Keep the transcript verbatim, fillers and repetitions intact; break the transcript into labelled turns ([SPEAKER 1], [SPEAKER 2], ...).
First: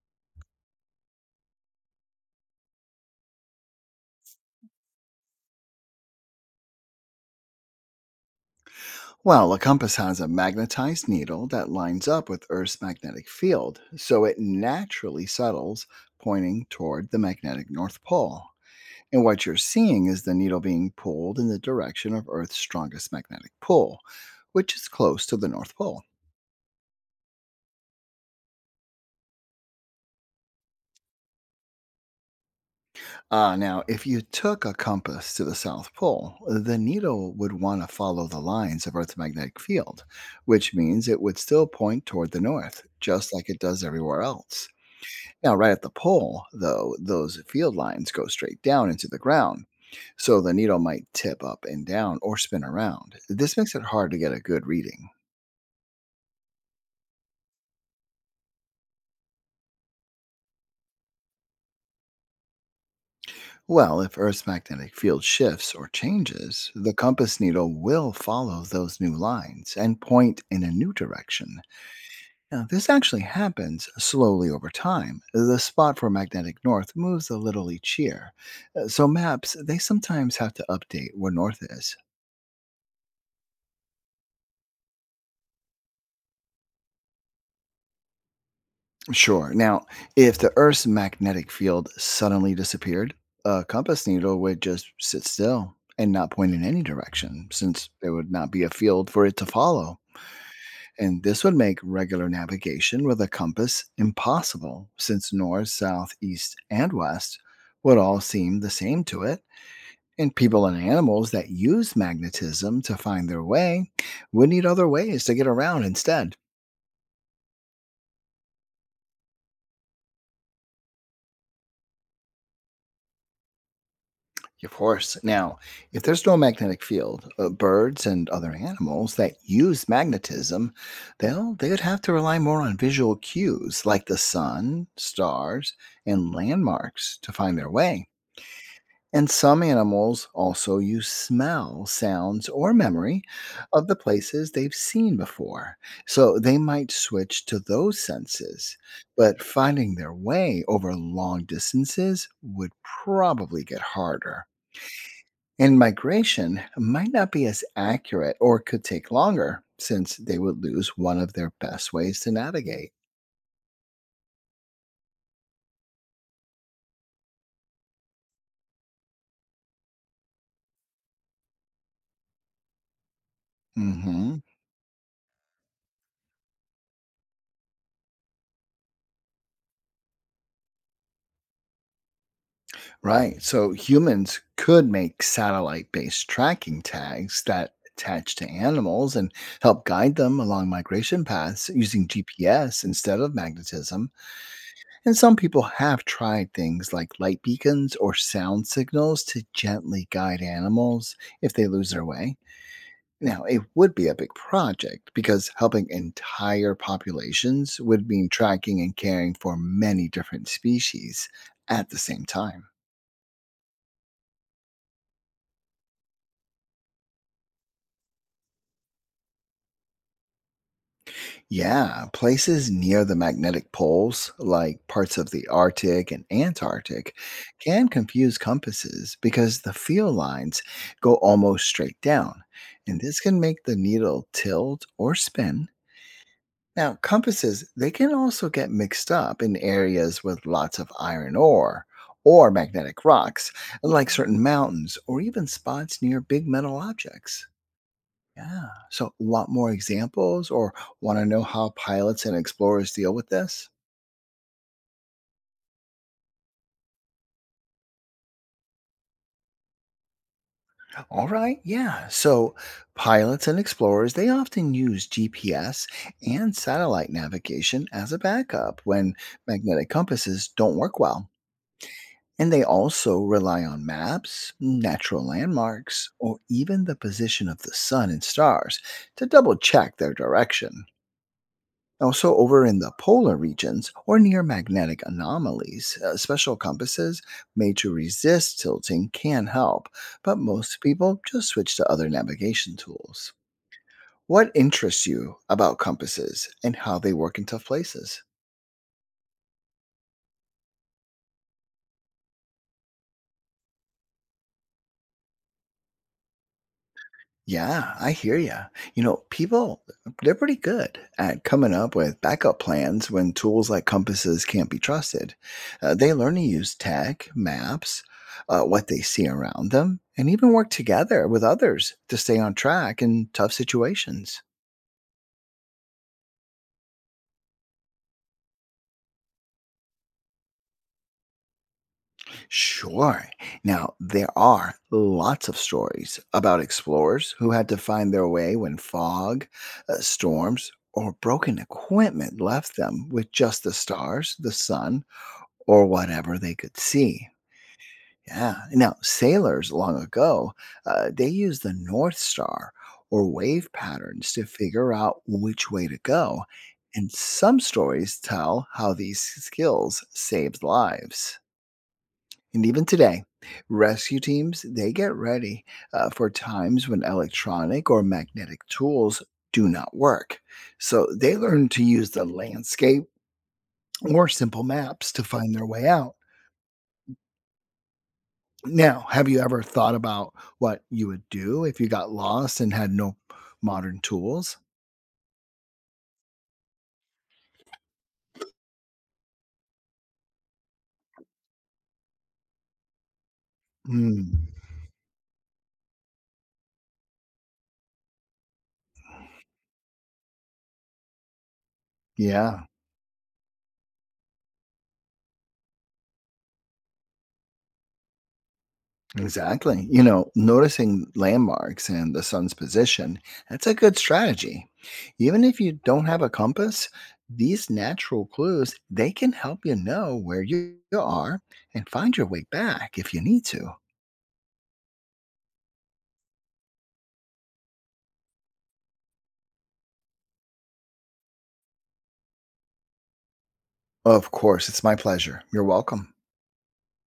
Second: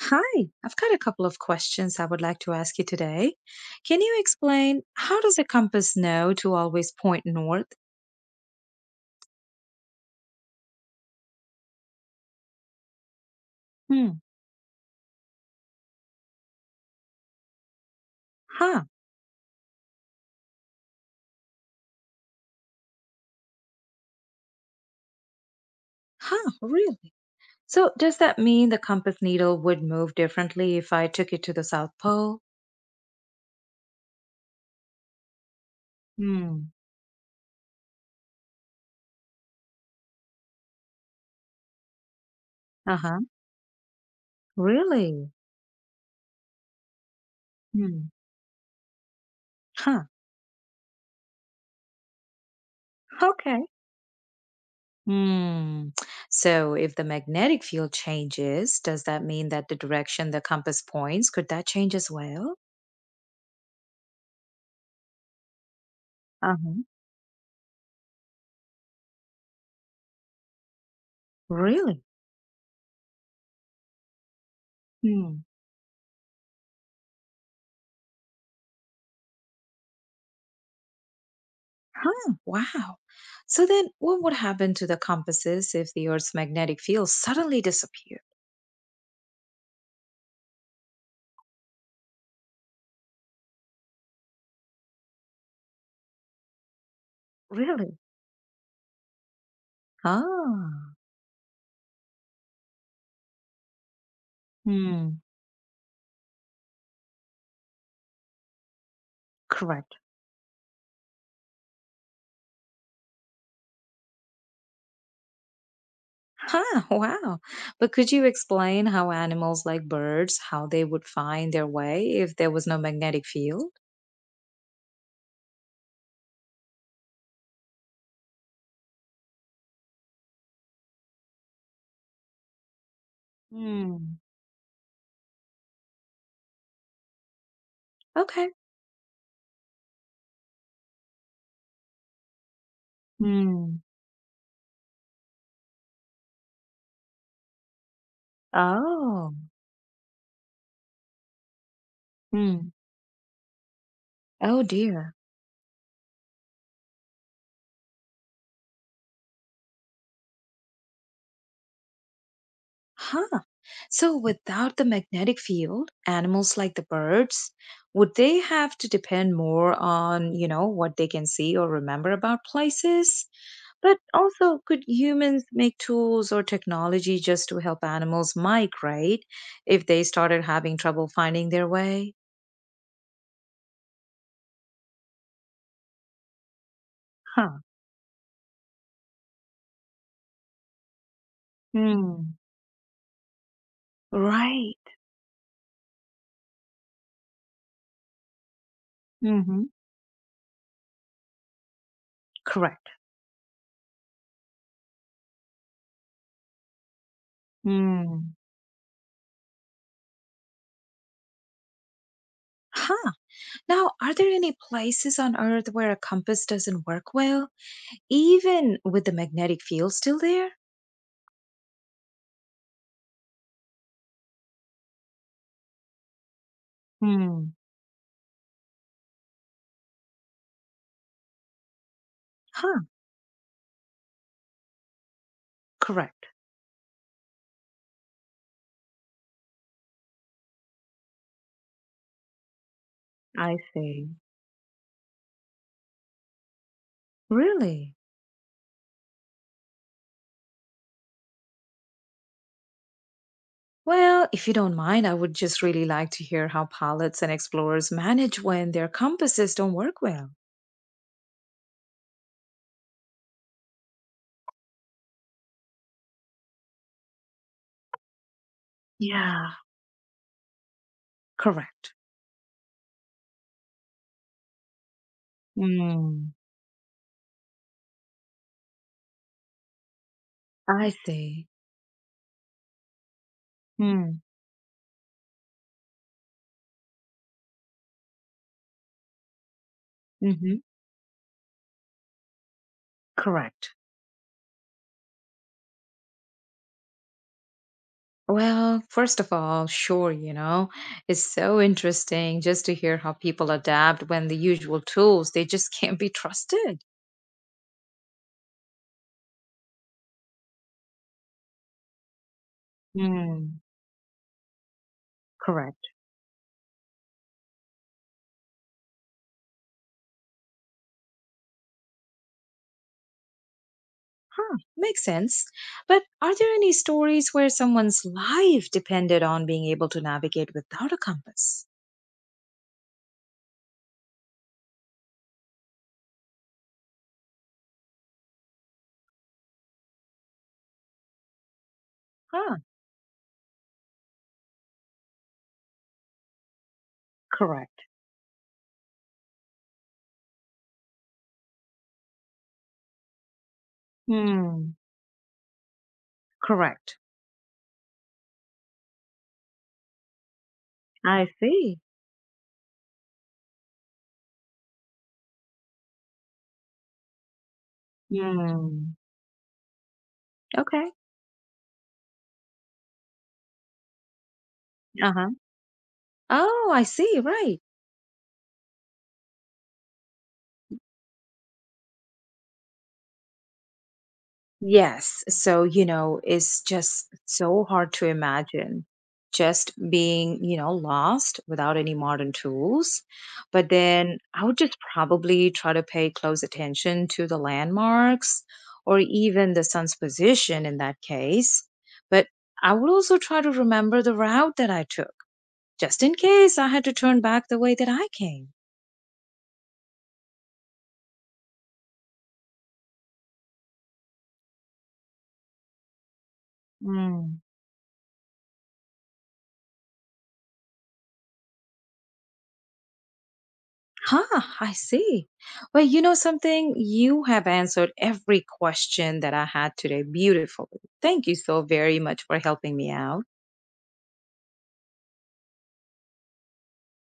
[SPEAKER 1] Hi, I've got a couple of questions I would like to ask you today. Can you explain how does a compass know to always point north?
[SPEAKER 2] Well, a compass has a magnetized needle that lines up with Earth's magnetic field,
[SPEAKER 1] Hmm.
[SPEAKER 2] so it naturally settles pointing toward the magnetic North Pole.
[SPEAKER 1] Huh.
[SPEAKER 2] And what you're seeing is the needle being pulled in the direction of Earth's strongest magnetic pull, which is close to the North Pole.
[SPEAKER 1] Huh, really? So does that mean the compass needle would move differently if I took it to the South Pole?
[SPEAKER 2] Uh, now, if you took a compass to the South Pole,
[SPEAKER 1] Hmm.
[SPEAKER 2] the needle would want to follow the lines of Earth's magnetic field, which means it would still point toward the north,
[SPEAKER 1] Uh-huh.
[SPEAKER 2] just like it does everywhere else.
[SPEAKER 1] Really?
[SPEAKER 2] Now, right at the pole, though, those field
[SPEAKER 1] Hmm.
[SPEAKER 2] lines go straight down into the ground,
[SPEAKER 1] Huh.
[SPEAKER 2] so the needle might tip up and down or spin around. This
[SPEAKER 1] Okay.
[SPEAKER 2] makes it hard to get a good reading.
[SPEAKER 1] Hmm. So if the magnetic field changes, does that mean that the direction the compass points, could that change as well?
[SPEAKER 2] Well, if Earth's magnetic field shifts or changes,
[SPEAKER 1] Uh-huh.
[SPEAKER 2] the compass needle will follow those new lines and point in a new direction.
[SPEAKER 1] Really?
[SPEAKER 2] Now, this actually happens slowly over time.
[SPEAKER 1] Hmm.
[SPEAKER 2] The spot for magnetic north moves a little each year, uh, so maps they sometimes have to update where north is.
[SPEAKER 1] Huh, wow. So then, what would happen to the compasses if the Earth's magnetic field suddenly disappeared?
[SPEAKER 2] Sure. Now, if the Earth's magnetic field suddenly disappeared, a compass needle would just sit still and not point in any direction, since
[SPEAKER 1] Really?
[SPEAKER 2] there would not be a field for it to follow.
[SPEAKER 1] Ah,
[SPEAKER 2] And this would make regular navigation with a compass impossible,
[SPEAKER 1] hmm,
[SPEAKER 2] since north, south, east, and west would all seem the same to it.
[SPEAKER 1] correct.
[SPEAKER 2] And people and animals that use magnetism to find their way would need other ways to get around instead.
[SPEAKER 1] Huh, wow. But could you explain how animals like birds, how they would find their way if there was no magnetic field?
[SPEAKER 2] Of course. Now, if there's no magnetic field, uh, birds and other animals that use magnetism, they'll they would have to rely more on visual cues like the
[SPEAKER 1] Hmm.
[SPEAKER 2] sun, stars, and landmarks to find their way.
[SPEAKER 1] Okay.
[SPEAKER 2] And some animals also use smell, sounds, or memory
[SPEAKER 1] Hmm.
[SPEAKER 2] of the places they've seen before. So they might switch to those senses,
[SPEAKER 1] Oh.
[SPEAKER 2] but finding their way over long distances
[SPEAKER 1] Hmm.
[SPEAKER 2] would probably get harder
[SPEAKER 1] Oh dear.
[SPEAKER 2] and migration might not be as accurate or could take longer since they would lose one of their best ways to navigate.
[SPEAKER 1] Huh. So without the magnetic field, animals like the birds, would they have to depend more on, you know, what they can see or remember about places? But
[SPEAKER 2] Hmm.
[SPEAKER 1] also, could humans make tools or technology just to help animals migrate if they started having trouble finding their way?
[SPEAKER 2] Right. So humans could make satellite based tracking tags
[SPEAKER 1] Huh.
[SPEAKER 2] that attach to animals and help guide them along migration paths using
[SPEAKER 1] Hmm.
[SPEAKER 2] G P S instead of magnetism.
[SPEAKER 1] Right.
[SPEAKER 2] And some people have tried things like light beacons or sound signals to
[SPEAKER 1] Mm-hmm.
[SPEAKER 2] gently guide animals if they lose their way.
[SPEAKER 1] Correct.
[SPEAKER 2] Now, it would be a big project because helping entire populations would mean
[SPEAKER 1] Hmm.
[SPEAKER 2] tracking and caring for many different species at the same time.
[SPEAKER 1] Huh. Now, are there any places on Earth where a compass doesn't work well? Even with the magnetic field still there?
[SPEAKER 2] Yeah, places near the magnetic poles, like parts of the Arctic and Antarctic,
[SPEAKER 1] Hmm.
[SPEAKER 2] can confuse compasses because the field lines go almost straight down,
[SPEAKER 1] Huh,
[SPEAKER 2] and this can make the needle tilt or spin.
[SPEAKER 1] correct.
[SPEAKER 2] Now, compasses, they can also get mixed up in areas with lots of iron ore or magnetic rocks,
[SPEAKER 1] I
[SPEAKER 2] like
[SPEAKER 1] see.
[SPEAKER 2] certain mountains or even spots near big metal objects.
[SPEAKER 1] Really?
[SPEAKER 2] Yeah. So, want more examples or want to know how pilots and explorers deal with this?
[SPEAKER 1] Well, if you don't mind, I would just really like to hear how pilots and explorers manage when their compasses don't work well.
[SPEAKER 2] All right. Yeah. So, pilots and explorers, they often use G P S and satellite navigation as a backup when
[SPEAKER 1] Yeah,
[SPEAKER 2] magnetic compasses don't work well.
[SPEAKER 1] correct.
[SPEAKER 2] And they also rely on maps, natural landmarks,
[SPEAKER 1] Hmm.
[SPEAKER 2] or even the position of the sun and stars to double check their direction.
[SPEAKER 1] I see.
[SPEAKER 2] Also, over in the polar regions or
[SPEAKER 1] Hmm.
[SPEAKER 2] near magnetic anomalies, uh, special compasses made to resist tilting can help, but
[SPEAKER 1] Mm-hmm.
[SPEAKER 2] most people just switch to other navigation tools.
[SPEAKER 1] Correct.
[SPEAKER 2] What interests you about compasses and how they work in tough places?
[SPEAKER 1] Well, first of all, sure, you know, it's so interesting just to hear how people adapt when the usual tools they just can't be trusted.
[SPEAKER 2] Yeah, I hear you. You know, people, they're pretty good at coming up with backup plans when
[SPEAKER 1] Hmm.
[SPEAKER 2] tools like compasses can't be trusted.
[SPEAKER 1] Correct.
[SPEAKER 2] Uh, they learn to use tech, maps, uh, what they see around them, and even work together with others to stay on track in tough situations.
[SPEAKER 1] Huh, makes sense. But are there any stories where someone's life depended on being able to navigate without a compass?
[SPEAKER 2] Sure. Now, there are lots of stories about explorers who had to find their way when fog, uh, storms, or broken equipment
[SPEAKER 1] Huh,
[SPEAKER 2] left them with just the stars, the sun, or whatever they could see.
[SPEAKER 1] correct.
[SPEAKER 2] Yeah. Now, sailors long ago, uh, they used the North Star or wave patterns to
[SPEAKER 1] Hmm,
[SPEAKER 2] figure out which way to go.
[SPEAKER 1] correct.
[SPEAKER 2] And some stories tell how these skills saved
[SPEAKER 1] I
[SPEAKER 2] lives.
[SPEAKER 1] see.
[SPEAKER 2] And even today, rescue teams, they get ready uh, for times when electronic or magnetic
[SPEAKER 1] Hmm.
[SPEAKER 2] tools do not work.
[SPEAKER 1] Okay.
[SPEAKER 2] So they learn to use the landscape or simple maps
[SPEAKER 1] Uh
[SPEAKER 2] to
[SPEAKER 1] huh.
[SPEAKER 2] find their way out.
[SPEAKER 1] Oh, I see. Right.
[SPEAKER 2] Now, have you ever thought about what you would do if you got lost and had no modern tools?
[SPEAKER 1] Yes. So, you know, it's just so hard to imagine just being, you know, lost without any modern tools. But then I
[SPEAKER 2] Mm.
[SPEAKER 1] would just probably try to pay close attention to the landmarks or even the sun's position in that case. But
[SPEAKER 2] Yeah,
[SPEAKER 1] I would also try to remember the route that I took, just in case I had to turn back the way that I came.
[SPEAKER 2] exactly. You know, noticing landmarks and the sun's position, that's a good strategy. Even if you don't have a compass,
[SPEAKER 1] Mm.
[SPEAKER 2] these natural clues, they can help you know where you are and find your way back if you need to.
[SPEAKER 1] Huh, I see. Well, you know something? You have answered every question that I had today beautifully. Thank you so very much for helping me out.
[SPEAKER 2] Of course, it's my pleasure. You're welcome.